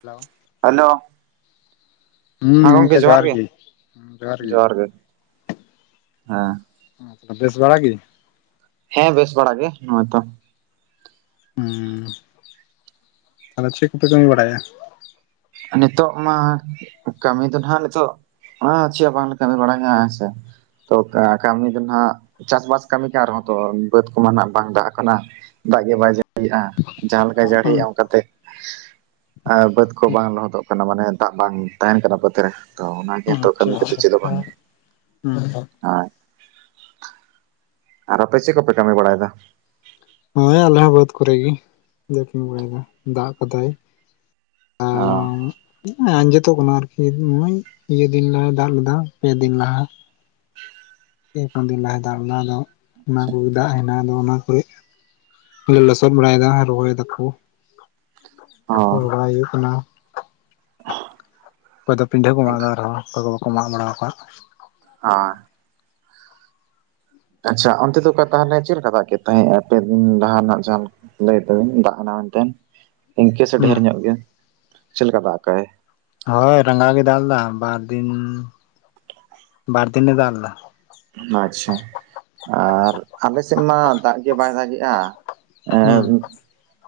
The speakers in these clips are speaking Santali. ᱦᱮᱞᱳ ᱦᱮᱞᱳ ᱦᱮᱸ ᱜᱚᱢᱠᱮ ᱡᱚᱦᱟᱨ ᱜᱮ ᱡᱚᱦᱟᱨ ᱜᱮ ᱦᱮᱸ ᱛᱟᱦᱚᱞᱮ ᱵᱮᱥ ᱵᱟᱲᱟ ᱜᱤ ᱦᱮᱸ ᱵᱮᱥ ᱵᱟᱲᱟ ᱜᱮ ᱱᱚᱚᱭᱛᱚ ᱦᱸ ᱛᱟᱦᱞᱮ ᱪᱮᱫ ᱠᱚᱯᱮ ᱠᱟᱹᱢᱤ ᱵᱟᱲᱟᱭᱟ ᱱᱤᱛᱚᱜ ᱢᱟ ᱠᱟᱹᱢᱤ ᱫᱚ ᱱᱟᱦᱟᱜ ᱱᱤᱛᱚᱜ ᱦ ᱪᱮᱫ ᱦᱚ ᱵᱟᱝᱞᱮ ᱠᱟᱹᱢᱤ ᱵᱟᱲᱟᱭᱟ ᱦᱮᱸᱥᱮ ᱛᱚ ᱠᱟᱹᱢᱤ ᱫᱚ ᱱᱟᱜ ᱪᱟᱥᱵᱟᱥ ᱠᱟᱹᱢᱤ ᱠᱟᱱ ᱨᱮᱦᱚᱸ ᱛᱚ ᱵᱟᱹᱫᱽ ᱠᱚᱢᱟ ᱱᱟᱜ ᱵᱟᱝ ᱫᱟᱜ ᱠᱟᱱᱟ᱾ ᱫᱟᱜ ᱜᱮ ᱵᱟᱭ ᱡᱟᱹᱲᱟᱜᱼᱟ ᱡᱟᱦᱟᱸ ᱞᱮᱠᱟ ᱡᱟᱹᱲᱤ ᱭᱮᱟ ᱚᱱᱠᱟᱛᱮ ᱟᱨ ᱵᱟᱹᱫᱽ ᱠᱚ ᱵᱟᱝ ᱞᱚᱦᱚᱫᱚᱜ ᱠᱟᱱᱟ ᱢᱟᱱᱮ ᱫᱟᱜ ᱵᱟᱝ ᱛᱟᱦᱮᱱ ᱠᱟᱱᱟ ᱵᱟᱹᱛ ᱨᱮ ᱛᱚ ᱚᱱᱟ ᱜᱮ ᱦᱤᱛᱚᱜ ᱟᱪᱪᱷᱟ ᱠᱟᱹᱢᱤ ᱠᱟᱛᱮ ᱟᱪᱪᱷᱟ ᱪᱮᱫ ᱦᱚᱸ ᱵᱟᱝ [inaudible] ᱟᱨ ᱟᱯᱮ ᱪᱮᱜ ᱠᱚᱯᱮ ᱠᱟᱹᱢᱤ ᱵᱟᱲᱟᱭ ᱫᱟ ᱦᱮᱸ ᱟᱞᱮ ᱦᱚᱸ ᱵᱟᱹᱫᱽ ᱠᱚᱨᱮ ᱜᱮ [unintelligible] ᱫᱟᱜ ᱠᱟᱫᱟᱭ ᱚ [unintelligible] ᱟᱸᱡᱮᱫᱚᱜ ᱠᱟᱱᱟ ᱟᱨ [unintelligible] ᱢᱟᱹᱭ ᱤᱭᱟᱹ ᱫᱤᱱ ᱞᱟᱦᱟᱭ ᱫᱟᱜ ᱞᱮᱫᱟ ᱯᱮ ᱫᱤᱱ ᱞᱟᱦᱟ ᱯᱮ ᱯᱳᱱ ᱫᱤᱱ ᱞᱟᱦᱟᱭ ᱫᱟᱜ ᱠᱟᱫᱟ ᱟᱫᱚ ᱚᱱᱟ ᱠᱚ ᱫᱟᱜ ᱦᱮᱱᱟᱜ ᱟᱫᱚ ᱚᱱᱟ ᱠᱚᱨᱮᱜ ᱞᱚᱥᱚᱫ ᱵᱟᱲᱟᱭ ᱫᱟ ᱨᱚᱦᱚᱭ ᱫᱟᱠᱚ ᱚ ᱦᱳᱲᱳ ᱨᱚᱦᱚᱭ ᱦᱩᱭᱩᱜ ᱠᱟᱱᱟ [unintelligible] ᱚᱠᱚᱭ ᱫᱚ ᱯᱤᱰᱷᱟᱹ ᱠᱚ ᱢᱟᱜ ᱫᱟ ᱟᱨᱦᱚᱸ ᱚᱠᱚᱭ ᱠᱚ ᱵᱟᱠᱚ ᱢᱟᱜ ᱵᱟᱲᱟ ᱠᱚᱣᱟ [unintelligible] ᱟᱪᱪᱷᱟ ᱚᱱᱛᱮ ᱫᱚ [unintelligible] ᱛᱟᱦᱚᱞᱮ ᱪᱮᱫ ᱞᱮᱠᱟ ᱫᱟᱜ ᱠᱮᱜ ᱛᱟᱦᱮᱸᱼᱟ ᱯᱮ ᱫᱤᱱ ᱞᱟᱦᱟ ᱱᱟᱜ ᱡᱟᱦᱟᱸ ᱞᱟᱹᱭ ᱛᱟᱵᱤᱱ ᱫᱟᱜ ᱦᱟᱱᱟ ᱢᱮᱱᱛᱮ ᱤᱱᱠᱟᱹ ᱥᱮ ᱦᱩᱸ ᱰᱷᱮᱨ ᱧᱚᱜ ᱜᱮ ᱪᱮᱫ ᱠᱟ ᱫᱟᱜ ᱠᱟᱜ ᱟᱭ ᱦᱳᱭ ᱨᱟᱸᱜᱟᱣ ᱜᱮ ᱫᱟᱞ ᱞᱮᱫᱟ ᱵᱟᱨ ᱫᱤᱱ ᱵᱟᱨ ᱫᱤᱱᱮ ᱫᱟᱜ ᱞᱮᱫᱟ ᱟᱪᱪᱷᱟ ᱟᱨ ᱟᱞᱮ ᱥᱮᱫ ᱢᱟ ᱫᱟᱜ ᱜᱮ ᱵᱟᱭ ᱫᱟᱜᱮᱜᱼᱟ ᱮᱸ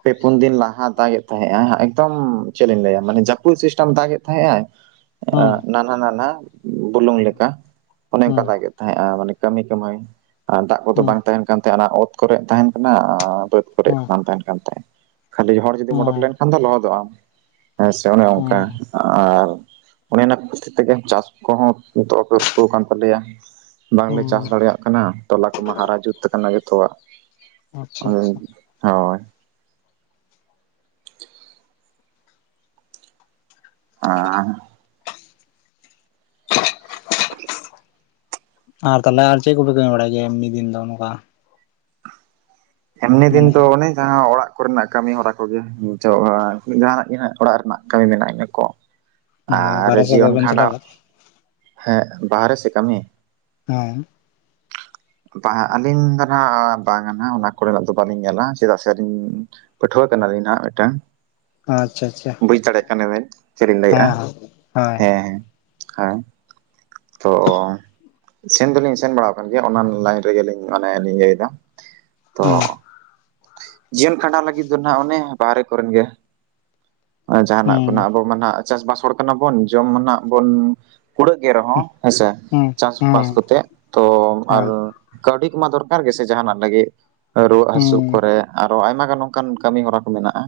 ᱯᱮ ᱯᱩᱱ ᱫᱤᱱ ᱞᱟᱦᱟ ᱫᱟᱜᱮᱜ ᱛᱟᱦᱮᱸᱜ ᱟᱭ ᱮᱠᱫᱚᱢ ᱪᱮᱫ ᱤᱧ ᱞᱟᱹᱭᱟ ᱢᱟᱱᱮ ᱡᱟᱹᱯᱩᱫ ᱥᱤᱥᱴᱮᱢ ᱫᱟᱜᱮᱜ ᱛᱟᱦᱮᱸᱜ ᱟᱭ [unintelligible] ᱱᱟᱱᱦᱟ ᱱᱟᱱᱦᱟ ᱵᱩᱞᱩᱝ ᱞᱮᱠᱟ ᱚᱱᱮ ᱚᱱᱠᱟ ᱫᱟᱜᱮ ᱛᱟᱦᱮᱸᱜᱼᱟ ᱢᱟᱱᱮ ᱠᱟᱹᱢᱤ ᱠᱟᱹᱢᱟᱭ ᱟᱨ ᱫᱟᱜ ᱠᱚᱫᱚ ᱵᱟᱝ ᱛᱟᱦᱮᱸᱱ ᱠᱟᱱ ᱛᱟᱦᱮᱸᱼᱟ ᱚᱱᱟ ᱚᱛ ᱠᱚᱨᱮ ᱛᱟᱦᱮᱸᱱ ᱠᱟᱱᱟ ᱟᱻ ᱵᱟᱹᱫᱽ ᱠᱚᱨᱮ ᱵᱟᱝ ᱛᱟᱦᱮᱸᱱ ᱠᱟᱱ ᱛᱟᱦᱮᱸ ᱠᱷᱟᱹᱞᱤ ᱦᱚᱲ ᱡᱩᱫᱤᱢ ᱳᱰᱳᱠ ᱞᱮᱱ ᱠᱷᱟᱱ ᱫᱚ ᱞᱚᱦᱚᱫᱚᱜ ᱟᱢ ᱦᱮᱸ ᱥᱮ ᱚᱱᱮ ᱚᱝᱠᱟ ᱦᱩᱸ ᱟᱨ ᱚᱱᱮ ᱚᱱᱟ ᱠᱷᱟᱹᱛᱤᱨ ᱛᱮᱜᱮ ᱪᱟᱥ ᱠᱚᱦᱚᱸ ᱱᱤᱛᱚᱜ ᱯᱟᱹᱨᱠᱟᱹᱣ ᱠᱟᱱ ᱛᱟᱞᱮᱭᱟ᱾ ᱵᱟᱝᱞᱮ ᱪᱟᱥ ᱦᱩᱸ ᱫᱟᱲᱮᱭᱟᱜ ᱠᱟᱱᱟ ᱛᱚᱞᱟ ᱠᱚᱢᱟ ᱦᱟᱨᱟ ᱡᱩᱛ ᱠᱟᱱᱟ ᱡᱚᱛᱚᱣᱟᱜ ᱟᱪᱪᱷᱟ ᱟᱪᱪᱷᱟ ᱦᱳᱭᱻ [inaudible] ᱟᱨ [inaudible] ᱟᱨ ᱛᱟᱦᱞᱮ ᱟᱨ ᱪᱮᱫ ᱠᱚᱯᱮ ᱠᱟᱹᱢᱤ ᱵᱟᱲᱟᱭ ᱜᱮᱭᱟ ᱮᱢᱱᱤ ᱫᱤᱱ ᱫᱚ ᱱᱚᱝᱠᱟ ᱮᱢᱱᱤ ᱫᱤᱱ ᱢᱟᱱᱮ ᱫᱚ ᱚᱱᱮ ᱡᱟᱦᱟᱸ ᱚᱲᱟᱜ ᱠᱚᱨᱮᱱᱟᱜ ᱠᱟᱹᱢᱤ ᱦᱚᱨᱟ ᱠᱚᱜᱮ ᱠᱚᱜ ᱵᱟᱲᱟ ᱡᱟᱦᱟᱸ ᱱᱟᱜ ᱜᱮ ᱱᱟᱜ ᱚᱲᱟᱜ ᱨᱮᱱᱟᱜ ᱠᱟᱹᱢᱤ ᱢᱮᱱᱟᱜ ᱤᱱᱟᱹ ᱠᱚ ᱦᱳᱭ ᱟᱨ ᱵᱟᱨᱦᱮ ᱥᱮᱫ ᱫᱚ ᱡᱤᱭᱚᱱ ᱵᱟᱵᱮᱱ ᱪᱟᱞᱟᱣ ᱠᱷᱟᱸᱰᱟᱣ ᱦᱮᱸ ᱵᱟᱦᱨᱮ ᱥᱮ ᱠᱟᱹᱢᱤ ᱦᱮᱸ ᱵᱟᱝ ᱟᱹᱞᱤᱧ ᱫᱚ ᱱᱟᱜ ᱵᱟᱝᱼᱟ ᱱᱟ ᱚᱱᱟ ᱠᱚᱨᱮᱱᱟᱜ ᱫᱚ ᱵᱟᱹᱞᱤᱧ ᱧᱮᱞᱟ ᱪᱮᱫᱟᱜ ᱥᱮ ᱟᱹᱞᱤᱧ ᱯᱟᱹᱴᱷᱩᱣᱟᱹ ᱠᱟᱱᱟᱞᱤᱧ ᱱᱟᱜ ᱢᱤᱜᱴᱟᱝ ᱟᱪᱪᱷᱟ ᱟᱪᱪᱷᱟ ᱪᱷᱟ ᱵᱩᱡᱽ ᱫᱟᱲᱮᱭᱟᱜ ᱠᱟᱱ ᱵᱤᱱ ᱪᱮᱫ ᱤᱧ ᱞᱟᱹᱭᱮᱜᱼᱟ ᱦᱳᱭ ᱦᱮᱸ ᱦᱮᱸ ᱾ ᱛᱚᱻ ᱥᱮᱱ ᱫᱚᱞᱤᱧ ᱥᱮᱱ ᱵᱟᱲᱟ ᱟᱠᱟᱱ ᱜᱮᱭᱟ ᱚᱱᱟ ᱞᱟᱭᱤᱱ ᱨᱮᱜᱮᱞᱤᱧ ᱚᱱᱮ ᱞᱤᱧ ᱤᱭᱟᱹᱭ ᱫᱟ [inaudible] ᱡᱤᱭᱚᱱ ᱠᱷᱟᱸᱰᱟᱣ ᱞᱟᱹᱜᱤᱫ ᱫᱚ ᱱᱟᱜ ᱚᱱᱮ ᱵᱟᱦᱨᱮ ᱠᱚᱨᱮᱱ ᱜᱮ ᱡᱟᱦᱟᱸ ᱱᱟᱜ ᱦᱩᱸ ᱠᱷᱚᱱᱟᱜ ᱟᱵᱚ ᱢᱟ ᱱᱟᱜ ᱪᱟᱥᱼᱵᱟᱥ ᱦᱚᱲ ᱠᱟᱱᱟ ᱵᱚᱱ ᱡᱚᱢ ᱢᱟ ᱱᱟᱜ ᱵᱚᱱ ᱠᱩᱲᱟᱹᱜ ᱜᱮ ᱨᱮᱦᱚᱸ ᱦᱮᱸᱥᱮ ᱦᱩᱸ ᱪᱟᱥᱵᱟᱥ ᱦᱩᱸ ᱠᱚᱛᱮᱜ ᱛᱚ ᱟᱨ ᱦᱳᱭ ᱠᱟᱹᱣᱰᱤ ᱠᱚᱢᱟ ᱫᱚᱨᱠᱟᱨ ᱜᱮᱥᱮ ᱡᱟᱦᱱᱟᱜ ᱞᱟᱹᱜᱤᱫ ᱨᱩᱣᱟᱹᱜ ᱦᱟᱹᱥᱩᱜ ᱦᱩᱸ ᱠᱚᱨᱮ ᱟᱨᱚ ᱟᱭᱢᱟ ᱜᱟᱱ ᱚᱱᱠᱟᱱ ᱠᱟᱹᱢᱤ ᱦᱚᱨᱟ ᱠᱚ ᱢᱮᱱᱟᱜᱼᱟ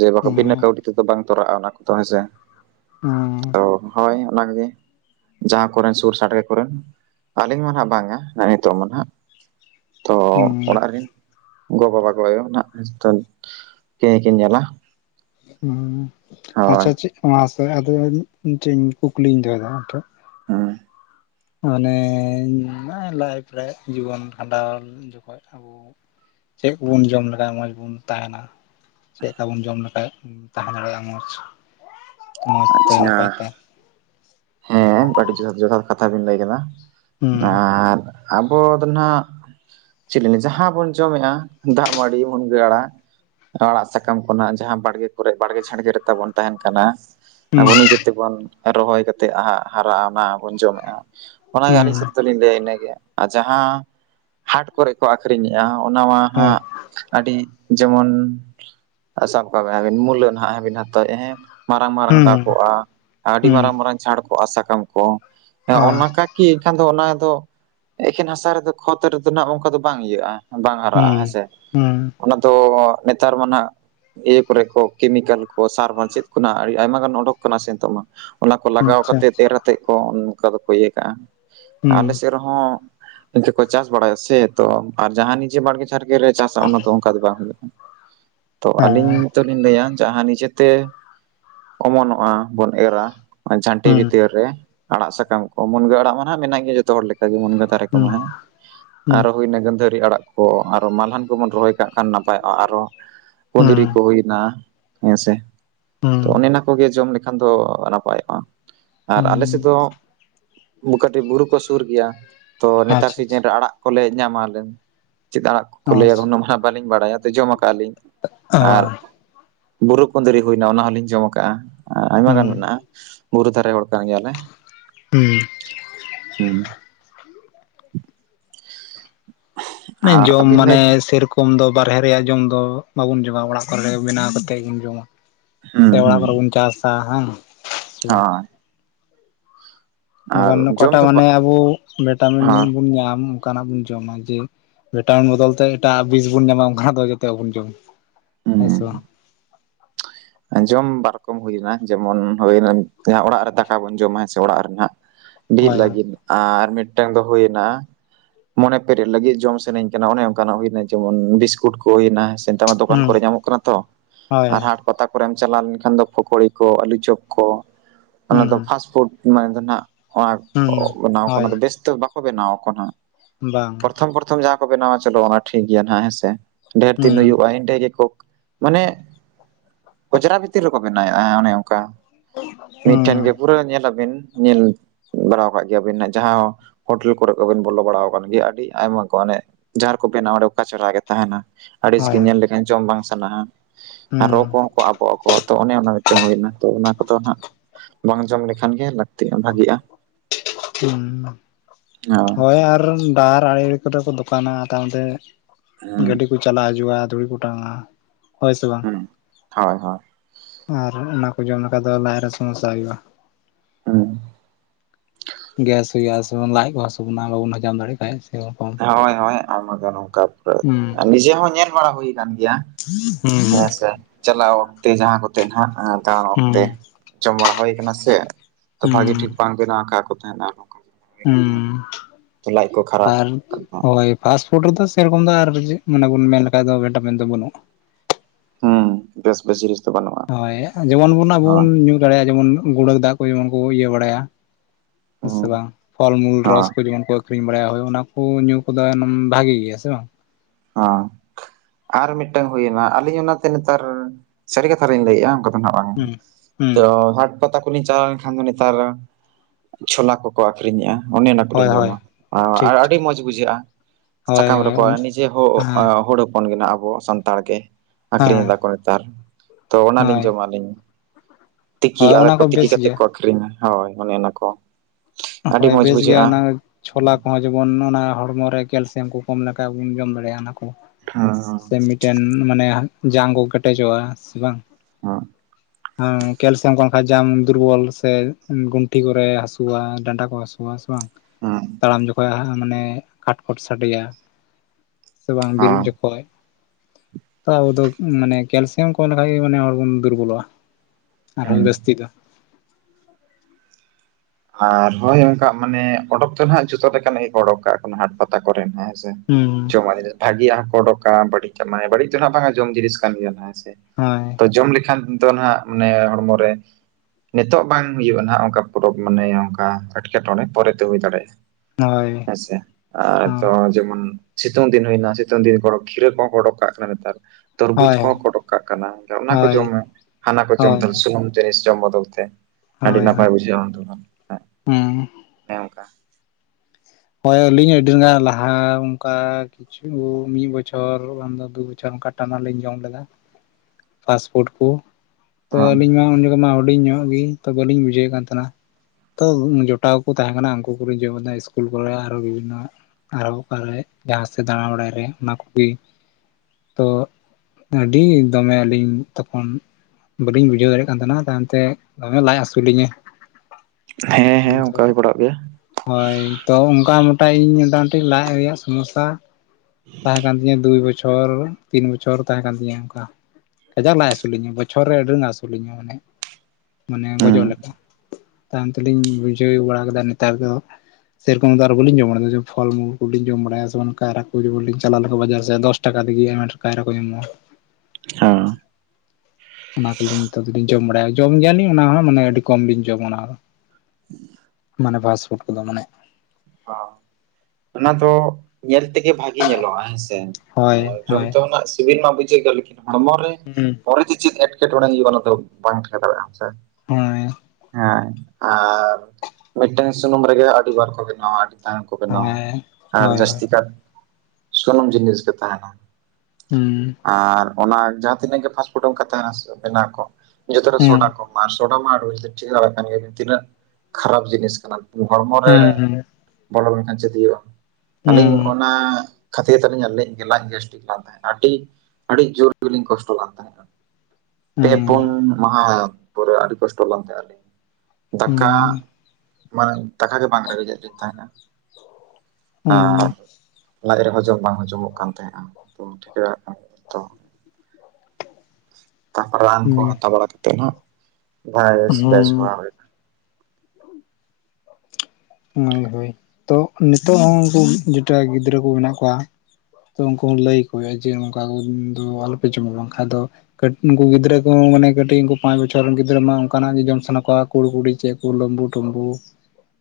ᱡᱮ ᱵᱟ ᱵᱤᱱᱟᱹ ᱦᱩᱸ ᱠᱟᱹᱣᱰᱤ ᱛᱮᱫᱚ ᱵᱟᱝ ᱛᱚᱨᱟᱜᱼᱟ ᱚᱱᱟ ᱠᱚᱫᱚ ᱦᱮᱸᱥᱮ ᱦᱮᱸᱻ ᱦᱚᱼᱦᱚᱭ ᱚᱱᱟ ᱜᱮ ᱡᱟᱦᱟᱸ ᱠᱚᱨᱮᱱ ᱥᱳᱨ ᱥᱟᱰᱜᱮ ᱠᱚᱨᱮᱱ ᱟᱹᱞᱤᱧ ᱢᱟ ᱱᱟᱦᱟᱜ ᱵᱟᱝᱼᱟ ᱱᱤᱛᱚᱜ ᱢᱟ ᱱᱟᱜ ᱛᱚ ᱦᱩᱸ ᱦᱩᱸ ᱚᱲᱟᱜ ᱨᱮᱱ ᱜᱚᱵᱟᱵᱟ ᱠᱚ ᱟᱭᱳ ᱱᱟᱸᱜ ᱠᱤᱱ ᱠᱤᱱ ᱧᱮᱞᱟ ᱦᱚᱸ ᱟᱪᱪᱷᱟ ᱦᱳᱭ ᱪᱮᱫ ᱠᱟᱱᱟᱥᱮ ᱟᱫᱚ ᱤᱧ ᱴᱷᱮᱱ ᱠᱩᱠᱞᱤᱧ ᱫᱚᱦᱚᱭᱮᱫᱟ ᱟᱢ ᱴᱷᱮᱱ ᱦᱩᱸ ᱚᱱᱮ ᱞᱟᱭᱤᱯᱷ ᱨᱮ ᱡᱤᱭᱚᱱ ᱠᱷᱟᱸᱰᱟᱣ ᱡᱚᱠᱷᱚᱡ ᱟᱵᱚ ᱪᱮᱫ ᱠᱚᱵᱚᱱ ᱡᱚᱢ ᱞᱮᱠᱷᱟ [inaudible] ᱢᱚᱡᱽ ᱵᱚᱱ ᱛᱟᱦᱮᱱᱟ ᱪᱮᱫᱞᱮᱠᱟ ᱵᱚᱱ ᱡᱚᱢ ᱞᱮᱠᱷᱟᱡ ᱛᱟᱦᱮᱸ ᱫᱟᱲᱮᱭᱟᱜᱼᱟ ᱢᱚᱸᱡᱽ ᱢᱚᱸᱡᱽᱛᱮ ᱱᱟᱯᱟᱭ ᱟᱪᱪᱷᱟ ᱛᱮ ᱦᱮᱸ ᱟᱹᱰᱤ ᱡᱚᱛᱷᱟᱛ ᱡᱚᱛᱷᱟᱛ ᱠᱟᱛᱷᱟ ᱵᱤᱱ ᱞᱟᱹᱭ ᱠᱟᱫᱟ ᱦᱩᱸ ᱟᱨ ᱟᱵᱚ ᱫᱚ ᱱᱟᱦᱟᱜ ᱪᱮᱫ ᱞᱤᱧ [inaudible] ᱡᱟᱦᱟᱸ ᱵᱚᱱ ᱡᱚᱢᱮᱜᱼᱟ ᱫᱟᱜ ᱢᱟᱹᱲᱤ ᱢᱩᱱᱜᱟᱹ ᱟᱲᱟᱜ ᱟᱲᱟᱜ ᱥᱟᱠᱟᱢ ᱠᱚᱱᱟᱦᱟᱜ ᱡᱟᱦᱟᱸ ᱵᱟᱲᱜᱮ ᱠᱚᱨᱮ ᱵᱟᱲᱜᱮ ᱡᱷᱟᱲᱜᱮ ᱨᱮ ᱛᱟᱵᱚᱱ ᱛᱟᱦᱮᱱ ᱠᱟᱱᱟ ᱟᱵᱚ ᱦᱩᱸ ᱱᱤᱡᱮ ᱛᱮᱵᱚᱱ ᱨᱚᱦᱚᱭ ᱠᱟᱛᱮᱜ ᱦᱟᱜ ᱦᱟᱨᱟᱜᱼᱟ ᱚᱱᱟ ᱵᱚᱱ ᱡᱚᱢᱮᱜᱼᱟ ᱚᱱᱟ ᱜᱮ ᱦᱩᱸ ᱟᱹᱞᱤᱧ ᱫᱚ ᱞᱤᱧ ᱞᱟᱹᱭᱟ ᱤᱱᱟᱹ ᱜᱮ ᱟᱨ ᱡᱟᱦᱟᱸ ᱦᱟᱴ ᱠᱚᱨᱮ ᱠᱚ ᱟᱠᱷᱨᱤᱧᱮᱜᱼᱟ ᱚᱱᱟ ᱢᱟ ᱦᱳᱭ ᱦᱟᱸᱜ ᱟᱹᱰᱤ ᱡᱮᱢᱚᱱ ᱥᱟᱵ ᱠᱟᱜᱵᱤᱱ ᱢᱩᱞᱟᱹ ᱱᱟᱦᱟᱜᱵᱤᱱ ᱦᱟᱛᱟᱣᱮᱜᱼᱟ ᱢᱟᱨᱟᱝ ᱢᱟᱨᱟᱝ ᱦᱩᱸ ᱫᱟ ᱠᱚᱜᱼᱟ ᱟᱹᱰᱤ ᱦᱩᱸ ᱢᱟᱨᱟᱝ ᱢᱟᱨᱟᱝ ᱡᱷᱟᱲ ᱠᱚᱜᱼᱟ ᱥᱟᱠᱟᱢ ᱠᱚ ᱦᱳᱭ ᱚᱱᱟᱠᱟ ᱠᱤ ᱮᱱᱠᱷᱟᱱ ᱫᱚ ᱚᱱᱟ ᱫᱚ ᱮᱠᱮᱱ ᱦᱟᱥᱟ ᱨᱮᱫᱚ ᱠᱷᱚᱛ ᱨᱮᱫᱚ ᱱᱟᱜ ᱚᱝᱠᱟ ᱫᱚ ᱵᱟᱝ ᱤᱭᱟᱹᱜᱼᱟ ᱵᱟᱝ ᱦᱩᱸ ᱦᱟᱨᱟᱜᱼᱟ ᱦᱮᱸᱥᱮ ᱦᱩᱸ ᱚᱱᱟ ᱫᱚ ᱱᱮᱛᱟᱨ ᱢᱟ ᱱᱟᱦᱟᱜ ᱤᱭᱟᱹ ᱠᱚᱨᱮ ᱠᱚ ᱠᱮᱢᱤᱠᱮᱞ ᱠᱚ ᱥᱟᱨᱢᱟᱨ ᱪᱮᱫ ᱠᱷᱚᱱᱟᱜ ᱟᱹᱰᱤ ᱟᱭᱢᱟ ᱜᱟᱱ ᱳᱰᱳᱠ ᱠᱟᱱᱟ ᱥᱮ ᱱᱤᱛᱚᱜ ᱢᱟ ᱚᱱᱟ ᱠᱚ ᱞᱟᱜᱟᱣ ᱟᱪᱪᱷᱟ ᱠᱟᱛᱮᱫ ᱟᱪᱪᱷᱟ ᱮᱨ ᱟᱛᱮᱫ ᱠᱚ ᱚᱱᱠᱟ ᱫᱚᱠᱚ ᱤᱭᱟᱹ ᱠᱟᱜᱼᱟ ᱦᱩᱸ ᱦᱮᱸ ᱟᱞᱮ ᱥᱮᱫ ᱨᱮᱦᱚᱸ ᱱᱤᱛᱚᱜ ᱪᱟᱥ ᱵᱟᱲᱟᱭᱟ ᱥᱮ ᱛᱚ ᱟᱨ ᱡᱟᱦᱟᱸ ᱱᱤᱡᱮ ᱵᱟᱲᱜᱮ ᱡᱷᱟᱨᱮ ᱜᱮ ᱨᱮ ᱪᱟᱥᱟ ᱚᱱᱟ ᱫᱚ ᱚᱱᱠᱟ ᱫᱚ ᱵᱟᱝ ᱦᱩᱭᱩᱜᱼᱟ ᱛᱚ ᱟᱹᱞᱤᱧ ᱛᱚᱞᱤᱧ ᱞᱟᱹᱭᱟ ᱡᱟᱦᱟᱸ ᱱᱤᱡᱮᱛᱮ ᱚᱢᱚᱱᱚᱜᱼᱟ ᱵᱚᱱ ᱮᱨᱟ ᱡᱷᱟᱹᱱᱴᱤ ᱦᱩᱸ ᱵᱷᱤᱛᱤᱹᱨ ᱨᱮ ᱟᱲᱟᱜ ᱥᱟᱠᱟᱢ ᱠᱚ ᱢᱩᱱᱜᱟᱹ ᱟᱲᱟᱜ ᱢᱟ ᱱᱟᱜ ᱢᱮᱱᱟᱜ ᱜᱮᱭᱟ ᱡᱚᱛᱚ ᱦᱚᱲ ᱞᱮᱠᱟᱜᱮ ᱢᱩᱱᱜᱟᱹ ᱫᱚ ᱫᱟᱨᱮ ᱦᱩᱸ ᱠᱚᱢᱟ ᱦᱮᱸ ᱟᱨᱚ ᱦᱩᱭᱱᱟ ᱜᱟᱹᱱᱫᱷᱟᱹᱨᱤ ᱟᱲᱟᱜ ᱠᱚ ᱠᱚ ᱟᱨᱚ ᱢᱟᱞᱦᱟᱱ ᱠᱚᱵᱚᱱ ᱨᱚᱦᱚᱭ ᱠᱟᱜ ᱠᱷᱟᱱ ᱱᱟᱯᱟᱭᱚᱜᱼᱟ ᱟᱨᱚ ᱠᱩᱸᱫᱽᱨᱤ ᱦᱩᱸ ᱠᱚ ᱦᱩᱭᱱᱟ ᱦᱮᱸᱥᱮ ᱛᱚ ᱦᱩᱸ ᱦᱩᱸ ᱚᱱᱮ ᱚᱱᱟ ᱠᱚᱜᱮ ᱡᱚᱢ ᱞᱮᱠᱷᱟᱱ ᱫᱚ ᱱᱟᱯᱟᱭᱚᱜ ᱟᱨ ᱦᱩᱸ ᱟᱞᱮ ᱥᱮᱫ ᱫᱚ ᱠᱟᱹᱴᱤᱡ ᱵᱩᱨᱩ ᱠᱚ ᱥᱳᱨ ᱜᱮᱭᱟ ᱛᱚ ᱱᱮᱛᱟᱨ ᱟᱪᱪᱷᱟ ᱟᱪᱪᱷᱟ ᱥᱤᱡᱤᱱ ᱨᱮ ᱟᱲᱟᱜ ᱠᱚᱞᱮ ᱧᱟᱢᱟᱞᱮ ᱪᱮᱫ ᱟᱲᱟᱜ ᱠᱚᱠᱚ ᱞᱟᱹᱭᱟ ᱜᱷᱚᱱᱚ ᱟᱪᱪᱷᱟ ᱢᱟ ᱵᱟᱹᱞᱤᱧ ᱵᱟᱲᱟᱭᱟ ᱡᱚᱢ ᱠᱟᱜ ᱟᱞᱤᱧ ᱟᱨ ᱵᱩᱨᱩ ᱠᱩᱸᱫᱽᱨᱤ ᱦᱩᱭᱱᱟ ᱚᱱᱟ ᱦᱚᱸᱞᱤᱧ ᱡᱚᱢ ᱠᱟᱜᱼᱟ ᱦᱳᱭ ᱟᱭᱢᱟ ᱜᱟᱱ ᱦᱩᱸ ᱢᱮᱱᱟᱜᱼᱟ ᱵᱩᱨᱩ ᱫᱷᱟᱨᱮ ᱦᱚᱲ ᱠᱟᱱ ᱜᱮᱭᱟᱞᱮ ᱦᱮᱸ [inaudible] ᱦᱩᱸ ᱢᱟᱱᱮ ᱟᱨ ᱡᱚᱢ ᱟᱹᱵᱤᱱ ᱢᱟᱱᱮ ᱞᱟᱹᱭ ᱥᱮᱨᱚᱠᱚ ᱠᱚᱢ ᱫᱚ ᱵᱟᱨᱦᱮ ᱨᱮᱭᱟᱜ ᱡᱚᱢ ᱫᱚ ᱵᱟᱵᱚᱱ ᱡᱚᱢᱟ ᱚᱲᱟᱜ ᱠᱚᱨᱮ ᱵᱮᱱᱟᱣ ᱠᱟᱛᱮᱫ ᱵᱚᱱ ᱡᱚᱢᱟ ᱦᱩᱸ ᱥᱮ ᱚᱲᱟᱜ ᱠᱚᱨᱮᱵᱚᱱ ᱪᱟᱥᱟ ᱦᱟᱸ ᱦᱚᱸ [unintelligible] ᱡᱚᱢ ᱚᱠᱟᱴᱟ ᱫᱚ ᱵᱟ ᱢᱟᱱᱮ ᱟᱵᱚ ᱵᱷᱮᱴᱟᱢᱤᱱ ᱦᱳᱭ ᱵᱚᱱ ᱧᱟᱢ ᱚᱱᱠᱟᱱᱟᱜ ᱵᱚᱱ ᱡᱚᱢᱟ ᱡᱮ ᱵᱷᱮᱴᱟᱢᱤᱱ ᱵᱚᱫᱚᱞ ᱛᱮ ᱮᱴᱟᱜ ᱵᱤᱥ ᱵᱚᱱ ᱧᱟᱢᱟ ᱚᱝᱠᱟᱱᱟᱜ ᱫᱚ ᱡᱟᱛᱮ ᱵᱟᱵᱚᱱ ᱡᱚᱢ ᱦᱮᱸ ᱥᱮ ᱵᱟᱝ ᱡᱚᱢ ᱵᱟᱨ ᱨᱚᱠᱚᱢ ᱦᱩᱭᱱᱟ ᱡᱮᱢᱚᱱ ᱦᱩᱭᱳᱱᱟ ᱚᱲᱟᱜ ᱨᱮ ᱫᱟᱠᱟ ᱵᱚᱱ ᱡᱚᱢᱟ ᱦᱮᱸᱥᱮ ᱚᱲᱟᱜ ᱨᱮᱱᱟᱜ ᱵᱤᱫ ᱦᱳᱭ ᱞᱟᱹᱜᱤᱫ ᱟᱨ ᱢᱤᱫᱴᱟᱝ ᱫᱚ ᱦᱩᱭᱱᱟ ᱢᱚᱱᱮ ᱯᱮᱨᱮᱡ ᱞᱟᱹᱜᱤᱫ ᱡᱚᱢ ᱥᱟᱹᱱᱟᱹᱧ ᱠᱟᱱᱟ ᱚᱱᱮ ᱚᱱᱠᱟᱱᱟᱜ ᱦᱩᱭᱱᱟ ᱡᱮᱢᱚᱱ ᱵᱤᱥᱠᱩᱴ ᱠᱚ ᱦᱩᱭᱱᱟ ᱦᱮᱸᱥ ᱱᱮᱛᱟᱨ ᱢᱟ ᱫᱚᱠᱟᱱ ᱠᱚᱨᱮ ᱧᱟᱢᱚᱜ ᱠᱟᱱᱟ ᱛᱚ ᱦᱳᱭ ᱟᱨ ᱦᱟᱴ ᱯᱟᱛᱟ ᱠᱚᱨᱮᱢ ᱪᱟᱞᱟᱣ ᱞᱮᱱᱠᱷᱟᱱ ᱫᱚ ᱯᱷᱚᱠᱳᱲᱤ ᱠᱚ ᱟᱹᱞᱩ ᱪᱚᱯ ᱠᱚ ᱦᱩᱸ ᱦᱳᱭ ᱦᱳᱭ ᱚᱱᱟ ᱦᱩᱸ ᱫᱚ ᱯᱷᱟᱥ ᱯᱷᱩᱰ ᱢᱟᱱᱮ ᱫᱚ ᱱᱟᱜ ᱚᱱᱟ ᱦᱩᱸ ᱵᱮᱱᱟᱣ ᱠᱟᱱᱟ ᱦᱳᱭ ᱵᱮᱥ ᱫᱚ ᱵᱟᱠᱚ ᱵᱮᱱᱟᱣᱟᱠᱚ ᱱᱟᱜ ᱵᱟᱝ ᱯᱚᱨᱛᱷᱚᱢ ᱯᱚᱨᱛᱷᱚᱢ ᱡᱟᱦᱟᱸ ᱠᱚ ᱵᱮᱱᱟᱣᱟ ᱪᱚᱞᱚ ᱚᱱᱟ ᱴᱷᱤᱠ ᱜᱮᱭᱟ ᱱᱟᱜ ᱦᱮᱸᱥᱮ ᱰᱷᱮᱨ ᱫᱤᱱ ᱦᱩᱸ ᱦᱩᱭᱩᱜᱼᱟ ᱮᱱᱰᱮ ᱜᱮᱠᱚ ᱢᱟᱱᱮ ᱚᱸᱡᱽᱨᱟ ᱵᱷᱤᱛᱤᱨ ᱨᱮᱠᱚ ᱵᱮᱱᱟᱣᱮᱫᱼᱟ ᱚᱱᱮ ᱚᱱᱠᱟ ᱦᱩᱸ ᱢᱤᱫᱴᱷᱮᱱ ᱜᱮ ᱯᱩᱨᱟᱹ ᱧᱮᱞᱟᱵᱤᱱ ᱧᱮᱞ ᱵᱟᱨᱟᱣᱠᱟᱜ ᱜᱮᱭᱟᱵᱤᱱ ᱱᱟᱜ ᱡᱟᱦᱟᱸ ᱦᱳᱴᱮᱞ ᱠᱚᱨᱮ ᱠᱚᱵᱤᱱ ᱵᱚᱞᱚ ᱵᱟᱲᱟ ᱟᱠᱟᱱ ᱜᱮᱭᱟ ᱟᱹᱰᱤ ᱟᱭᱢᱟ ᱠᱚ ᱟᱱᱮ ᱡᱟᱦᱟᱸ ᱨᱮᱠᱚ ᱵᱮᱱᱟᱣᱟ ᱚᱸᱰᱮ ᱠᱟᱪᱨᱟᱜᱮ ᱛᱟᱦᱮᱱᱟ ᱟᱹᱲᱤ ᱦᱳᱭ ᱥᱤᱜᱮ ᱧᱮᱞ ᱞᱮᱠᱷᱟᱱ ᱡᱚᱢ ᱵᱟᱝ ᱥᱟᱱᱟᱦᱟ ᱟᱨ ᱦᱩᱸ ᱨᱚ ᱠᱚ ᱟᱵᱚ ᱟᱠᱚ ᱛᱚ ᱚᱱᱮ ᱚᱱᱟ ᱢᱤᱫ ᱴᱮᱱ ᱦᱩᱭᱱᱟ ᱛᱚ ᱚᱱᱟ ᱠᱚᱫᱚ ᱦᱟᱜ ᱵᱟᱝ ᱡᱚᱢ ᱞᱮᱠᱷᱟᱱ ᱜᱮ ᱞᱟᱹᱠᱛᱤᱜᱼᱟ ᱵᱷᱟᱜᱤᱜᱼᱟ ᱦᱩᱸ ᱦᱳᱭ ᱟᱨ ᱰᱟᱦᱟᱨ ᱟᱲᱮ ᱠᱚᱨᱮ ᱠᱚ ᱫᱚᱠᱟᱱᱟ ᱛᱟᱭᱚᱢ ᱛᱮ ᱦᱳᱭ ᱜᱟᱹᱰᱤ ᱠᱚ ᱪᱟᱞᱟᱣ ᱦᱤᱡᱩᱜᱼᱟ ᱫᱷᱩᱲᱤ ᱠᱚ ᱚᱴᱟᱝᱼᱟ ᱦᱳᱭ ᱥᱮ ᱵᱟᱝ ᱦᱳᱭ ᱦᱳᱭ ᱦᱳᱭ ᱟᱨ ᱚᱱᱟ ᱠᱚ ᱡᱚᱢ ᱞᱮᱠᱷᱟᱱ ᱫᱚ ᱞᱟᱡ ᱨᱮ ᱥᱚᱢᱚᱥᱥᱟ ᱦᱩᱭᱩᱜᱼᱟ ᱦᱮᱸ ᱜᱮᱥ ᱦᱩᱭᱩᱜᱼᱟ ᱥᱮ ᱞᱟᱡ ᱠᱚ ᱦᱟᱹᱥᱩ ᱵᱚᱱᱟ ᱵᱟᱵᱚᱱ ᱦᱟᱡᱟᱢ ᱫᱟᱲᱮᱭᱟᱜ ᱠᱷᱟᱡ᱾ ᱨᱚᱠᱚᱢ ᱦᱳᱭ ᱦᱳᱭ ᱟᱭᱢᱟᱜᱟᱱ ᱱᱚᱝᱠᱟ ᱯᱩᱨᱟᱹ ᱱᱤᱡᱮ ᱦᱚᱸ ᱧᱮᱞ ᱵᱟᱲᱟ ᱦᱩᱭ ᱟᱠᱟᱱ ᱜᱮᱭᱟ ᱦᱮᱸ ᱥᱮ ᱪᱟᱞᱟᱣ ᱚᱠᱛᱮ ᱡᱟᱦᱟᱸ ᱠᱚᱛᱮ ᱦᱟᱜ ᱫᱟᱬᱟᱱ ᱚᱠᱛᱮ ᱡᱚᱢ ᱵᱟᱲᱟ ᱦᱩᱭ ᱠᱟᱱᱟ ᱥᱮ ᱛᱚ ᱵᱷᱟᱹᱜᱤ ᱴᱷᱤᱠ ᱵᱟᱝ ᱵᱮᱱᱟᱣ ᱟᱠᱟᱫ ᱠᱚ ᱛᱟᱦᱮᱱᱟ ᱾ ᱚᱢᱻ ᱠᱷᱟᱨᱟᱯ ᱟᱨ ᱟᱠᱟᱫ ᱛᱟᱦᱮᱸᱜ ᱦᱳᱭ ᱯᱷᱟᱥᱴ ᱯᱷᱩᱰ ᱨᱮᱫᱚ ᱥᱮᱨᱚᱠᱚᱢ ᱫᱚ ᱟᱨ ᱢᱟᱱᱮ ᱵᱚᱱ ᱢᱮᱱ ᱞᱮᱠᱷᱟᱱ ᱫᱚ ᱵᱷᱤᱴᱟᱢᱤᱱ ᱫᱚ ᱵᱟᱹᱱᱩᱜᱼᱟ ᱦᱩᱸ ᱵᱮᱥ ᱵᱮᱥ ᱵᱮᱥ ᱦᱳᱭ ᱡᱮᱢᱚᱱ ᱵᱚᱱ ᱟᱵᱚ ᱵᱚᱱ ᱧᱩ ᱫᱟᱲᱮᱭᱟᱜᱼᱟ ᱡᱮᱢᱚᱱ ᱜᱩᱲᱟᱹ ᱫᱟᱜ ᱠᱚ ᱡᱮᱢᱚᱱ ᱠᱚ ᱤᱭᱟᱹ ᱵᱟᱲᱟᱭᱟ ᱦᱮᱸ ᱥᱮ ᱦᱩᱸ ᱵᱟᱝ ᱯᱷᱚᱞ ᱢᱩᱞ ᱨᱚᱥ ᱦᱚᱸ ᱠᱚ ᱡᱮᱢᱚᱱ ᱠᱚ ᱟᱠᱷᱨᱤᱧ ᱵᱟᱲᱟᱭᱟ ᱦᱩᱭᱩᱜ ᱚᱱᱟ ᱠᱚ ᱧᱩ ᱠᱚᱫᱚ ᱮ ᱵᱷᱟᱜᱮ ᱜᱮᱭᱟ ᱥᱮ ᱵᱟᱝ ᱟᱨ ᱢᱤᱫ ᱴᱟᱝ ᱦᱩᱭᱱᱟ ᱟᱹᱞᱤᱧ ᱚᱱᱟ ᱛᱮ ᱱᱮᱛᱟᱨ ᱥᱟᱹᱨᱤ ᱠᱟᱛᱷᱟ ᱞᱤᱧ ᱞᱟᱹᱭᱮᱫᱼᱟ ᱵᱟᱝ ᱦᱩᱸ ᱛᱚ ᱦᱟᱴ ᱯᱟᱛᱟ ᱠᱚᱞᱤᱧ ᱪᱟᱞᱟᱣ ᱞᱮᱱ ᱠᱷᱟᱱ ᱫᱚ ᱱᱮᱛᱟᱨ ᱡᱷᱳᱞᱟ ᱠᱚ ᱟᱠᱷᱨᱤᱧᱮᱜᱼᱟ ᱚᱱᱮ ᱚᱱᱟ ᱦᱳᱭ ᱠᱚᱞᱤᱧ ᱦᱳᱭ ᱡᱚᱢᱟ ᱴᱷᱤᱠ ᱟᱨ ᱟᱹᱰᱤ ᱴᱷᱤᱠ ᱢᱚᱸᱡᱽ ᱵᱩᱡᱷᱟᱹᱜᱼᱟ ᱦᱳᱭ ᱥᱟᱠᱟᱢ ᱦᱳᱭ ᱨᱮᱠᱚ ᱡᱮᱦᱳ ᱦᱮᱸ ᱦᱚᱲ ᱦᱚᱯᱚᱱ ᱜᱮ ᱱᱟᱜ ᱟᱵᱚ ᱥᱟᱱᱛᱟᱲ ᱜᱮ ᱟᱠᱷᱨᱤᱧ ᱫᱟ ᱦᱮᱸ ᱠᱚ ᱱᱮᱛᱟᱨ᱾ ᱛᱚ ᱚᱱᱟᱞᱤᱧ ᱦᱳᱭ ᱡᱚᱢᱟᱞᱤᱧ ᱛᱤᱠᱤ ᱦᱳᱭ ᱟᱫᱟ ᱚᱱᱟ ᱠᱚ ᱛᱤᱠᱤ ᱵᱮᱥ ᱠᱟᱛᱮ ᱜᱮᱭᱟ ᱠᱚ ᱟᱠᱷᱨᱤᱧᱟ ᱦᱳᱭ ᱚᱱᱮ ᱚᱱᱟ ᱠᱚ ᱟᱹᱰᱤ ᱦᱳᱭ ᱢᱚᱸᱡᱽ ᱵᱮᱥ ᱜᱮᱭᱟ ᱵᱩᱡᱷᱟᱹᱜᱼᱟ ᱚᱱᱟ ᱪᱷᱚᱞᱟ ᱠᱚᱦᱚᱸ ᱡᱮᱢᱚᱱ ᱚᱱᱟ ᱦᱚᱲᱢᱚ ᱨᱮ ᱠᱮᱞᱥᱤᱭᱟᱢ ᱠᱚ ᱠᱚᱢ ᱞᱮᱠᱷᱟ ᱵᱚᱱ ᱡᱚᱢ ᱫᱟᱲᱮᱭᱟᱜᱼᱟ, ᱚᱱᱟ ᱠᱚ᱾ ᱦᱮᱸᱻ᱾ ᱢᱤᱫ ᱴᱮᱱ ᱢᱟᱱᱮ ᱡᱟᱝ ᱠᱚ ᱠᱮᱴᱮᱡᱚᱜᱼᱟ ᱥᱮ ᱵᱟᱝ? [unintelligible] ᱠᱮᱞᱥᱤᱭᱟᱢ ᱠᱚ ᱵᱟᱝ ᱠᱷᱟᱡ ᱡᱟᱝ ᱫᱩᱨᱵᱚᱞ ᱥᱮ ᱜᱩᱱᱴᱷᱤ ᱠᱚᱨᱮ ᱦᱟᱹᱥᱩᱣᱟ᱾ ᱰᱟᱱᱰᱟ ᱠᱚ ᱦᱟᱥᱩᱣᱟ ᱥᱮ ᱵᱟᱝ? ᱦᱮᱸᱻ᱾ ᱛᱟᱲᱟᱢ ᱡᱚᱠᱷᱚᱡ ᱦᱟᱸᱜ ᱢᱟᱱᱮ ᱠᱷᱟᱴ ᱠᱚᱴ ᱥᱟᱰᱮᱭᱟ᱾ ᱥᱮ ᱵᱟᱝ ᱵᱤᱨᱤᱫ ᱦᱮᱸ ᱡᱚᱠᱷᱚᱡ᱾ ᱛᱚ ᱟᱵᱚ ᱫᱚ ᱢᱟᱱᱮ ᱠᱮᱞᱥᱤᱭᱟᱢ ᱠᱚᱢ ᱞᱮᱠᱷᱟᱱ ᱢᱟᱱᱮ ᱦᱚᱲ ᱵᱚᱱ ᱫᱩᱨᱵᱚᱞᱚᱜᱼᱟ᱾ ᱟᱨᱦᱚᱸ ᱦᱮᱸ ᱡᱟᱹᱥᱛᱤ ᱫᱚ ᱟᱨ ᱦᱳᱭ ᱚᱱᱠᱟ ᱢᱟᱱᱮ ᱚᱰᱚᱠ ᱛᱮ ᱦᱟᱸᱜ ᱡᱷᱚᱛᱚ ᱞᱮᱠᱟᱱᱟᱜ ᱜᱮ ᱚᱰᱚᱠ ᱠᱟᱜ ᱠᱚ ᱦᱟᱴ ᱯᱟᱛᱟ ᱠᱚᱨᱮ ᱦᱮᱸ ᱥᱮ ᱦᱩᱸ ᱡᱚᱢᱟᱜ ᱡᱤᱱᱤᱥ ᱵᱷᱟᱜᱤᱭᱟᱜ ᱦᱚᱸᱠᱚ ᱚᱰᱳᱠ ᱠᱟᱜᱼᱟ ᱵᱟᱹᱲᱤᱡᱟᱜ ᱵᱟᱹᱲᱤᱡ ᱫᱚ ᱦᱟᱜ ᱵᱟᱝᱼᱟ ᱡᱚᱢ ᱡᱤᱱᱤᱥ ᱠᱟᱱ ᱜᱮᱭᱟ ᱦᱸ ᱥᱮ᱾ ᱦᱳᱭ᱾ ᱛᱚ ᱡᱚᱢ ᱞᱮᱠᱷᱟᱱ ᱫᱚ ᱱᱟᱜ ᱢᱟᱱᱮ ᱦᱚᱲᱢᱚ ᱨᱮ ᱱᱤᱛᱚᱜ ᱵᱟᱝ ᱦᱩᱭᱩᱜᱼᱟ ᱚᱱᱠᱟ ᱯᱚᱨᱚᱵ ᱨᱮ ᱢᱟᱱᱮ ᱚᱱᱠᱟ ᱮᱴᱠᱮᱴᱚᱬᱮ ᱯᱚᱨᱮ ᱛᱮ ᱦᱩᱭ ᱫᱟᱲᱮᱭᱜᱼᱟ᱾ ᱦᱳᱭ ᱟᱪᱪᱷᱟ ᱟᱨ ᱛᱚ ᱦᱳᱭ ᱡᱮᱢᱚᱱ ᱥᱤᱛᱩᱝ ᱫᱤᱱ ᱦᱩᱭᱱᱟ ᱥᱤᱛᱩᱝ ᱫᱤᱱ ᱠᱚᱦᱚᱸ ᱠᱷᱤᱨᱟᱹ ᱠᱚᱦᱚᱸ ᱠᱚ ᱚᱰᱳᱠ ᱠᱟᱜ ᱠᱟᱱᱟ ᱱᱮᱛᱟᱨ᱾ ᱛᱚᱨᱵᱩᱡ ᱦᱳᱭ ᱠᱚᱦᱚᱸ ᱠᱚ ᱚᱰᱳᱠ ᱠᱟᱜ ᱠᱟᱱᱟ ᱚᱱᱟ ᱠᱚ ᱡᱚᱢ ᱦᱳᱭ ᱢᱮ, ᱦᱟᱱᱟ ᱠᱚ ᱡᱚᱢ ᱦᱳᱭ ᱛᱟᱞᱮ ᱥᱩᱱᱩᱢ ᱡᱤᱱᱤᱥ ᱡᱚᱢ ᱵᱚᱫᱚᱞ ᱛᱮ ᱟᱹᱰᱤ ᱱᱟᱯᱟᱭ ᱵᱩᱡᱷᱟᱹᱜᱼᱟ ᱚᱱᱟ ᱫᱚ᱾ ᱦᱮᱸᱻ᱾ ᱦᱮ ᱚᱱᱠᱟ ᱦᱳᱭ ᱟᱹᱞᱤᱧ ᱟᱹᱰᱤ ᱜᱟᱱ ᱞᱟᱦᱟ ᱚᱱᱠᱟ ᱠᱤᱪᱷᱩ ᱢᱤᱫ ᱵᱚᱪᱷᱚᱨ ᱵᱟᱝ ᱫᱚ ᱫᱩ ᱵᱚᱪᱷᱚᱨ ᱚᱱᱠᱟ ᱴᱟᱱᱟᱞᱤᱧ ᱡᱚᱢ ᱞᱮᱫᱟ᱾ ᱯᱷᱟᱥᱴ ᱯᱷᱩᱰ ᱠᱚ ᱛᱚ ᱟᱹᱞᱤᱧ ᱢᱟ ᱩᱱᱡᱟᱠᱷᱟ ᱢᱟ ᱦᱩᱰᱤᱧ ᱧᱚᱜ ᱜᱮ᱾ ᱛᱚ ᱵᱟᱹᱞᱤᱧ ᱵᱩᱡᱷᱟᱹᱣᱮᱫ ᱠᱟᱱ ᱛᱟᱦᱮᱸᱱᱟ ᱛᱚ ᱡᱚᱴᱟᱣ ᱠᱚ ᱛᱟᱦᱮᱸ ᱠᱟᱱᱟ ᱩᱱᱠᱩ ᱠᱚᱞᱤᱧ ᱡᱚᱢ ᱦᱩᱭ ᱵᱟᱲᱟ ᱟᱨᱦᱚ ᱵᱤᱵᱷᱤᱱᱱᱚ ᱟᱨᱚ ᱚᱠᱟᱨᱮ ᱡᱟᱦᱟᱸ ᱥᱮᱫ ᱫᱟᱬᱟ ᱵᱟᱲᱟᱭ ᱨᱮ ᱚᱱᱟ ᱠᱚᱜᱮ ᱛᱚ ᱟᱹᱰᱤ ᱫᱚᱢᱮ ᱟᱹᱞᱤᱧ ᱛᱚᱠᱷᱚᱱ ᱵᱟᱹᱞᱤᱧ ᱵᱩᱡᱷᱟᱹᱣ ᱫᱟᱲᱮᱭᱟᱜ ᱠᱟᱱ ᱛᱟᱦᱮᱸᱱᱟ ᱛᱟᱭᱚᱢᱛᱮ ᱫᱚᱢᱮ ᱞᱟᱡᱽ ᱦᱟᱥᱩ ᱞᱤᱧᱟᱹ᱾ ᱦᱮᱸᱻ ᱦᱮᱸᱻ, ᱚᱝᱠᱟ ᱦᱩᱭ ᱵᱟᱲᱟᱜ ᱜᱮᱭᱟ᱾ ᱦᱳᱭ ᱛᱚ ᱚᱝᱠᱟ ᱢᱚᱴᱟ ᱤᱧ ᱢᱚᱴᱟ ᱤᱧ ᱞᱟᱡᱽ ᱨᱮᱭᱟᱜ ᱥᱚᱢᱚᱥᱥᱟ ᱛᱟᱦᱮᱸ ᱠᱟᱱ ᱛᱤᱧᱟᱹ ᱫᱩᱭ ᱵᱚᱪᱷᱚᱨ ᱛᱤᱱ ᱵᱚᱪᱷᱚᱨ ᱛᱟᱦᱮᱸ ᱠᱟᱱ ᱛᱤᱧᱟᱹ ᱚᱱᱠᱟ᱾ ᱠᱟᱡᱟᱠ ᱞᱟᱡ ᱦᱟᱹᱥᱩᱞᱤᱧᱟᱹ ᱵᱚᱪᱷᱚᱨ ᱨᱮ ᱟᱹᱰᱤ ᱱᱟᱜ ᱦᱟᱹᱥᱩᱞᱤᱧᱟᱹ ᱢᱟᱱᱮ ᱢᱟᱱᱮ ᱜᱚᱡᱚᱜ ᱦᱮᱸ ᱞᱮᱠᱟ ᱛᱟᱭᱚᱢ ᱛᱮᱞᱤᱧ ᱵᱩᱡᱷᱟᱹᱣ ᱵᱟᱲᱟ ᱠᱮᱫᱟ ᱱᱮᱛᱟᱨ ᱫᱚ ᱥᱮᱨᱚᱠᱚᱢ ᱫᱚ ᱟᱨ ᱵᱟᱞᱤᱧ ᱡᱚᱢ ᱵᱟᱲᱟᱭᱟ᱾ ᱡᱮ ᱯᱷᱚᱞ ᱢᱩᱞ ᱠᱚᱞᱤᱧ ᱡᱚᱢ ᱵᱟᱲᱟᱭᱟ ᱥᱮ ᱚᱱᱠᱟ ᱠᱟᱭᱨᱟ ᱠᱚ ᱡᱮᱢᱚᱱᱤ ᱪᱟᱞᱟᱣ ᱞᱮᱠᱷᱟᱱ ᱵᱟᱡᱟᱨ ᱥᱮᱫ, ᱫᱚᱥ ᱴᱟᱠᱟ ᱛᱮᱜᱮ ᱟᱨ ᱠᱟᱭᱨ ᱠᱚ ᱧᱟᱢᱚᱜᱼᱟ᱾ ᱦᱟᱸᱻ᱾ ᱚᱱᱟ ᱠᱚᱞᱤᱧ ᱱᱤᱛᱚᱜ ᱫᱚᱞᱤᱧ ᱡᱚᱢ ᱵᱟᱲᱟᱭᱟ᱾ ᱡᱚᱢ ᱜᱮᱭᱟᱞᱤᱧ ᱚᱱᱟ ᱦᱚᱸ ᱢᱟᱱᱮ ᱟᱹᱰᱤ ᱠᱚᱢ ᱞᱤᱧ ᱡᱚᱢᱟ ᱚᱱᱟ ᱢᱟᱱᱮ ᱯᱷᱟᱥᱴ ᱯᱷᱩᱰ ᱠᱚᱫᱚ ᱢᱟᱱᱮ ᱚᱸ ᱚᱱᱟ ᱫᱚ ᱧᱮᱞ ᱛᱮᱜᱮ ᱵᱷᱟᱜᱤ ᱧᱮᱞᱚᱜᱼᱟ ᱦᱮᱸᱥᱮ? ᱦᱳᱭ ᱟᱨ ᱡᱚᱢ ᱦᱳᱭ ᱛᱮᱦᱚᱱᱟᱜ ᱥᱤᱵᱤᱞ ᱢᱟ ᱵᱩᱡᱷᱟᱹᱜ ᱜᱮᱭᱟ ᱞᱮᱠᱤᱱ ᱦᱚᱲᱢᱚ ᱨᱮ ᱦᱩᱸ ᱯᱚᱨᱮ ᱜᱮ ᱪᱮᱫ ᱮᱴ ᱮᱠᱮᱴᱚᱬᱮ ᱡᱩᱭᱩᱼᱟ ᱚᱱᱟ ᱫᱚ ᱵᱟᱝ ᱪᱤᱠᱟᱹ ᱫᱟᱲᱮᱭᱟᱜ ᱟᱢ ᱥᱮ᱾ ᱦᱮᱸᱻ᱾ ᱦᱮᱸ ᱟᱨ ᱢᱤᱝᱴᱟᱝ ᱥᱩᱱᱩᱢ ᱨᱮᱜᱮ ᱟᱹᱰᱤ ᱵᱟᱨ ᱠᱚ ᱵᱮᱱᱟᱣᱟ᱾ ᱠᱚ ᱵᱮᱱᱟᱣᱟ ᱦᱳᱭ ᱟᱨ ᱦᱳᱭ ᱦᱳᱭ ᱡᱟᱹᱥᱛᱤ ᱠᱟᱛ ᱥᱩᱱᱩᱢ ᱡᱤᱱᱤᱥ ᱜᱮ ᱛᱟᱦᱮᱱᱟ᱾ ᱦᱩᱸᱻ᱾ ᱟᱨ ᱚᱱᱟ ᱡᱟᱦᱟᱸ ᱛᱤᱱᱟᱹᱜ ᱜᱮ ᱯᱷᱟᱥᱴ ᱯᱚᱴᱚᱢ ᱠᱟᱛᱮ ᱦᱮᱱᱟᱜ ᱟᱥᱮ, ᱵᱮᱱᱟᱣ ᱠᱚ ᱡᱚᱛᱚ ᱨᱮ ᱥᱚᱰᱟ ᱦᱩᱸ ᱠᱚ ᱢᱟᱨᱥᱚᱰᱟ ᱢᱟ ᱟᱰᱤ ᱴᱷᱤᱠ ᱠᱟᱱ ᱜᱮᱭᱟ ᱛᱤᱱᱟᱹᱜ ᱠᱷᱟᱨᱟᱯ ᱡᱤᱱᱤᱥ ᱠᱟᱱᱟ ᱦᱚᱲᱢᱚ ᱨᱮ ᱦᱩᱸ ᱵᱚᱞᱚ ᱞᱮᱱᱠᱷᱟᱱ ᱪᱮᱫ ᱦᱩᱭᱩᱜᱼᱟ ᱟᱹᱞᱤᱧ ᱦᱩᱸ ᱚᱱᱟ ᱠᱷᱟᱹᱛᱤᱭᱟ ᱛᱟᱞᱤᱧ ᱟᱞᱤᱧᱟᱜ ᱜᱮ ᱞᱟᱡᱽ ᱜᱮᱥᱴᱤᱠ ᱛᱟᱦᱮᱸᱫ, ᱟᱹᱰᱤ ᱟᱹᱰᱤ ᱡᱩᱨ ᱜᱮᱞᱤᱧ ᱠᱚᱥᱴᱚ ᱠᱟᱱ ᱛᱟᱦᱮᱸᱱᱟ᱾ ᱦᱩᱸ ᱯᱮ ᱯᱩᱱ ᱢᱟᱦᱟ ᱯᱚᱨᱮ ᱟᱹᱰᱤ ᱠᱚᱥᱴᱚ ᱞᱮᱞ ᱛᱟᱦᱮᱸ ᱟᱞᱤᱧ᱾ ᱦᱩᱸ ᱫᱟᱠᱟ ᱦᱩᱸ ᱢᱟᱱᱮ ᱫᱟᱠᱟ ᱜᱮ ᱵᱟᱝ ᱨᱮᱜᱮᱡᱮᱫ ᱞᱤᱧ ᱛᱟᱦᱮᱱᱟ᱾ ᱟᱨ ᱦᱩᱸ ᱞᱟᱡ ᱨᱮᱦᱚᱸ ᱡᱚᱢ ᱵᱟᱝ ᱦᱚᱡᱚᱢᱚᱜ ᱠᱟᱱ ᱛᱟᱦᱮᱸᱜ-ᱟ ᱛᱚ ᱴᱷᱤᱠᱟᱹ ᱫᱟᱲᱮᱭᱟᱜ ᱠᱟᱱᱟ ᱜᱮᱭᱟ ᱛᱚ, [inaudible] ᱛᱟᱯᱚᱨ ᱨᱟᱱ ᱠᱚ ᱦᱩᱸ ᱦᱟᱛᱟᱣ ᱵᱟᱲᱟ ᱠᱟᱛᱮᱫ ᱱᱟᱦᱟᱜ ᱵᱟᱭ ᱵᱮᱥ ᱦᱩᱸ ᱵᱟᱲᱟᱣ ᱦᱩᱭᱱᱟ ᱦᱳᱭ ᱦᱳᱭ ᱛᱚ ᱱᱤᱛᱚᱜ ᱦᱚᱸ ᱩᱱᱠᱩ ᱡᱚᱴᱟᱣ ᱜᱤᱫᱽᱨᱟᱹ ᱠᱚ ᱢᱮᱱᱟᱜ ᱠᱚᱣᱟ ᱛᱚ ᱩᱱᱠᱩ ᱦᱚᱸ ᱞᱟᱹᱭ ᱟᱠᱚ ᱦᱩᱭᱩᱜ-ᱟ ᱡᱮ ᱚᱝᱠᱟ ᱫᱚ ᱟᱞᱚᱯᱮ ᱡᱚᱢᱟ ᱵᱟᱝᱠᱷᱟᱭ ᱫᱚ ᱠᱟᱹᱴ ᱩᱱᱠᱩ ᱜᱤᱫᱽᱨᱟᱹ ᱠᱚᱦᱚᱸ ᱢᱟᱱᱮ ᱠᱟᱹᱴᱤᱡ ᱩᱱᱠᱩ ᱯᱟᱸᱪ ᱵᱚᱪᱷᱚᱨ ᱨᱮᱱ ᱜᱤᱫᱽᱨᱟᱹ ᱢᱟ ᱚᱝᱠᱟᱱᱟᱜ ᱜᱮ ᱡᱚᱢ ᱥᱟᱱᱟ ᱠᱚᱣᱟ ᱠᱩᱲ ᱠᱩᱲᱤ ᱪᱮᱫ ᱠᱚ ᱞᱩᱢᱵᱩ ᱴᱩᱢᱵᱩ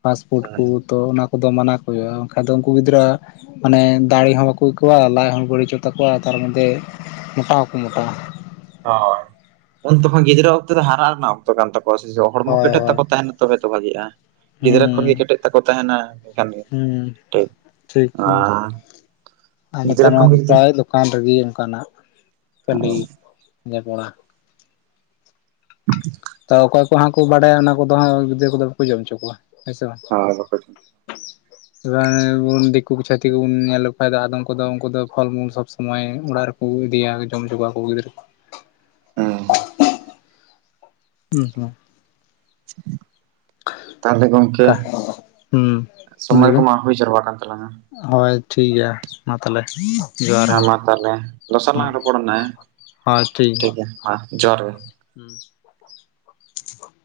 ᱯᱟᱥᱯᱳᱨᱴ ᱠᱚ ᱦᱩᱸ ᱛᱚ ᱚᱱᱟ ᱠᱚᱫᱚ ᱢᱟᱱᱟ ᱠᱚ ᱦᱩᱭᱩᱜ-ᱟ ᱵᱟᱠᱷᱟᱱ ᱫᱚ ᱩᱱᱠᱩ ᱜᱤᱫᱽᱨᱟᱹ ᱢᱟᱱᱮ ᱫᱟᱲᱮ ᱦᱚᱸ ᱵᱟᱠᱚ ᱟᱹᱭᱠᱟᱹᱣᱟ ᱞᱟᱡᱽ ᱦᱚᱸ ᱵᱟᱹᱲᱤᱡᱚᱜ ᱛᱟᱠᱚᱣᱟ ᱛᱟᱨ ᱢᱚᱫᱫᱷᱮ ᱢᱚᱴᱟ ᱦᱚᱸᱠᱚ ᱢᱚᱴᱟᱜ-ᱟ᱾ ᱦᱳᱭ ᱩᱱ ᱛᱚᱠᱷᱚᱱ ᱜᱤᱫᱽᱨᱟᱹ ᱚᱠᱛᱚ ᱨᱮ ᱦᱟᱨᱟᱜ ᱨᱮᱱᱟᱜ ᱚᱠᱛᱚ ᱠᱟᱱ ᱛᱟᱠᱚᱣᱟ ᱥᱮ ᱦᱚᱲᱢᱚ ᱦᱳᱭ ᱠᱮᱴᱮᱡ ᱦᱳᱭ ᱛᱟᱠᱚ ᱛᱟᱦᱮᱱᱟ᱾ ᱛᱚᱵᱮ ᱛᱚ ᱵᱦᱟᱜᱤᱜ-ᱟ ᱜᱤᱫᱽᱨᱟᱹ ᱠᱷᱚᱱᱜᱮ ᱦᱩᱸ ᱠᱮᱴᱮᱡ ᱛᱟᱠᱚ ᱛᱟᱦᱮᱱᱟ ᱦᱩᱸ ᱴᱷᱤᱠ ᱴᱷᱤᱠ ᱦᱮᱸ ᱟᱨ ᱟ ᱱᱮᱛᱟ ᱜᱤᱫᱽᱨᱟᱹ ᱠᱷᱚᱱ ᱱᱚᱣᱟ ᱯᱮ ᱜᱮ ᱡᱩᱫᱤ ᱯᱨᱟᱭ ᱫᱚ ᱠᱟᱱ ᱨᱮᱜᱮ ᱚᱝᱠᱟᱱᱟ ᱠᱷᱟᱹᱞᱤ ᱡᱚᱯᱚᱲᱟ [inaudible] ᱛᱚ ᱚᱠᱚᱭ ᱠᱚ ᱦᱟᱸᱜ ᱠᱚ ᱵᱟᱰᱟᱭᱟ ᱚᱱᱟ ᱠᱚᱫᱚ ᱦᱟᱸᱜ ᱜᱤᱫᱽᱨᱟᱹ ᱠᱚᱫᱚ ᱵᱟᱠᱚ ᱡᱚᱢ ᱚᱪᱚ ᱠᱚᱣᱟ ᱦᱮᱸ ᱥᱮ ᱵᱟᱝ [unintelligible] [inaudible] [unintelligible] ᱫᱤᱠᱩ ᱠᱚ ᱪᱷᱟᱹᱛᱤᱠ ᱠᱚᱵᱚᱱ ᱧᱮᱞ ᱞᱮᱠᱚᱠᱷᱟᱱ ᱫᱚ ᱟᱫᱚᱢ ᱠᱚᱫᱚ ᱩᱱᱠᱩ ᱯᱷᱚᱞ ᱢᱩᱞ ᱥᱚᱵᱽ ᱥᱚᱢᱚᱭ ᱚᱲᱟᱜ ᱨᱮ ᱩᱭ ᱫᱮᱭᱟ ᱡᱚᱢ ᱦᱚᱪᱚ ᱠᱚᱣᱟ ᱠᱚ ᱜᱤᱫᱽᱨᱟᱹ ᱠᱚ ᱦᱮᱸ ᱦᱩᱸ ᱦᱩ ᱛᱟᱦᱚᱞᱮ ᱜᱚᱝᱠᱮ ᱚᱠᱟ ᱦᱩᱸ ᱞᱟᱹᱭ ᱥᱚᱢᱚᱭ ᱵᱮᱱ ᱠᱚᱢᱟ ᱦᱩᱭ ᱡᱟᱨᱣᱟ ᱠᱟᱱ ᱛᱟᱞᱟᱝᱟ᱾ ᱦᱳᱭ ᱴᱷᱤᱠ ᱜᱮᱭᱟ ᱢᱟ ᱛᱟᱦᱚᱞᱮ ᱡᱚᱦᱟᱨ ᱦᱮᱸ ᱜᱮ ᱢᱟ ᱛᱟᱦᱚᱞᱮ ᱫᱚᱥᱟᱨ ᱞᱟᱝ ᱨᱚᱯᱚᱲ ᱱᱟ ᱦᱮᱸ ᱴᱷᱤᱠ ᱜᱮᱭᱟ ᱢᱟ ᱡᱚᱦᱟᱨ ᱜᱮ ᱦᱩᱸ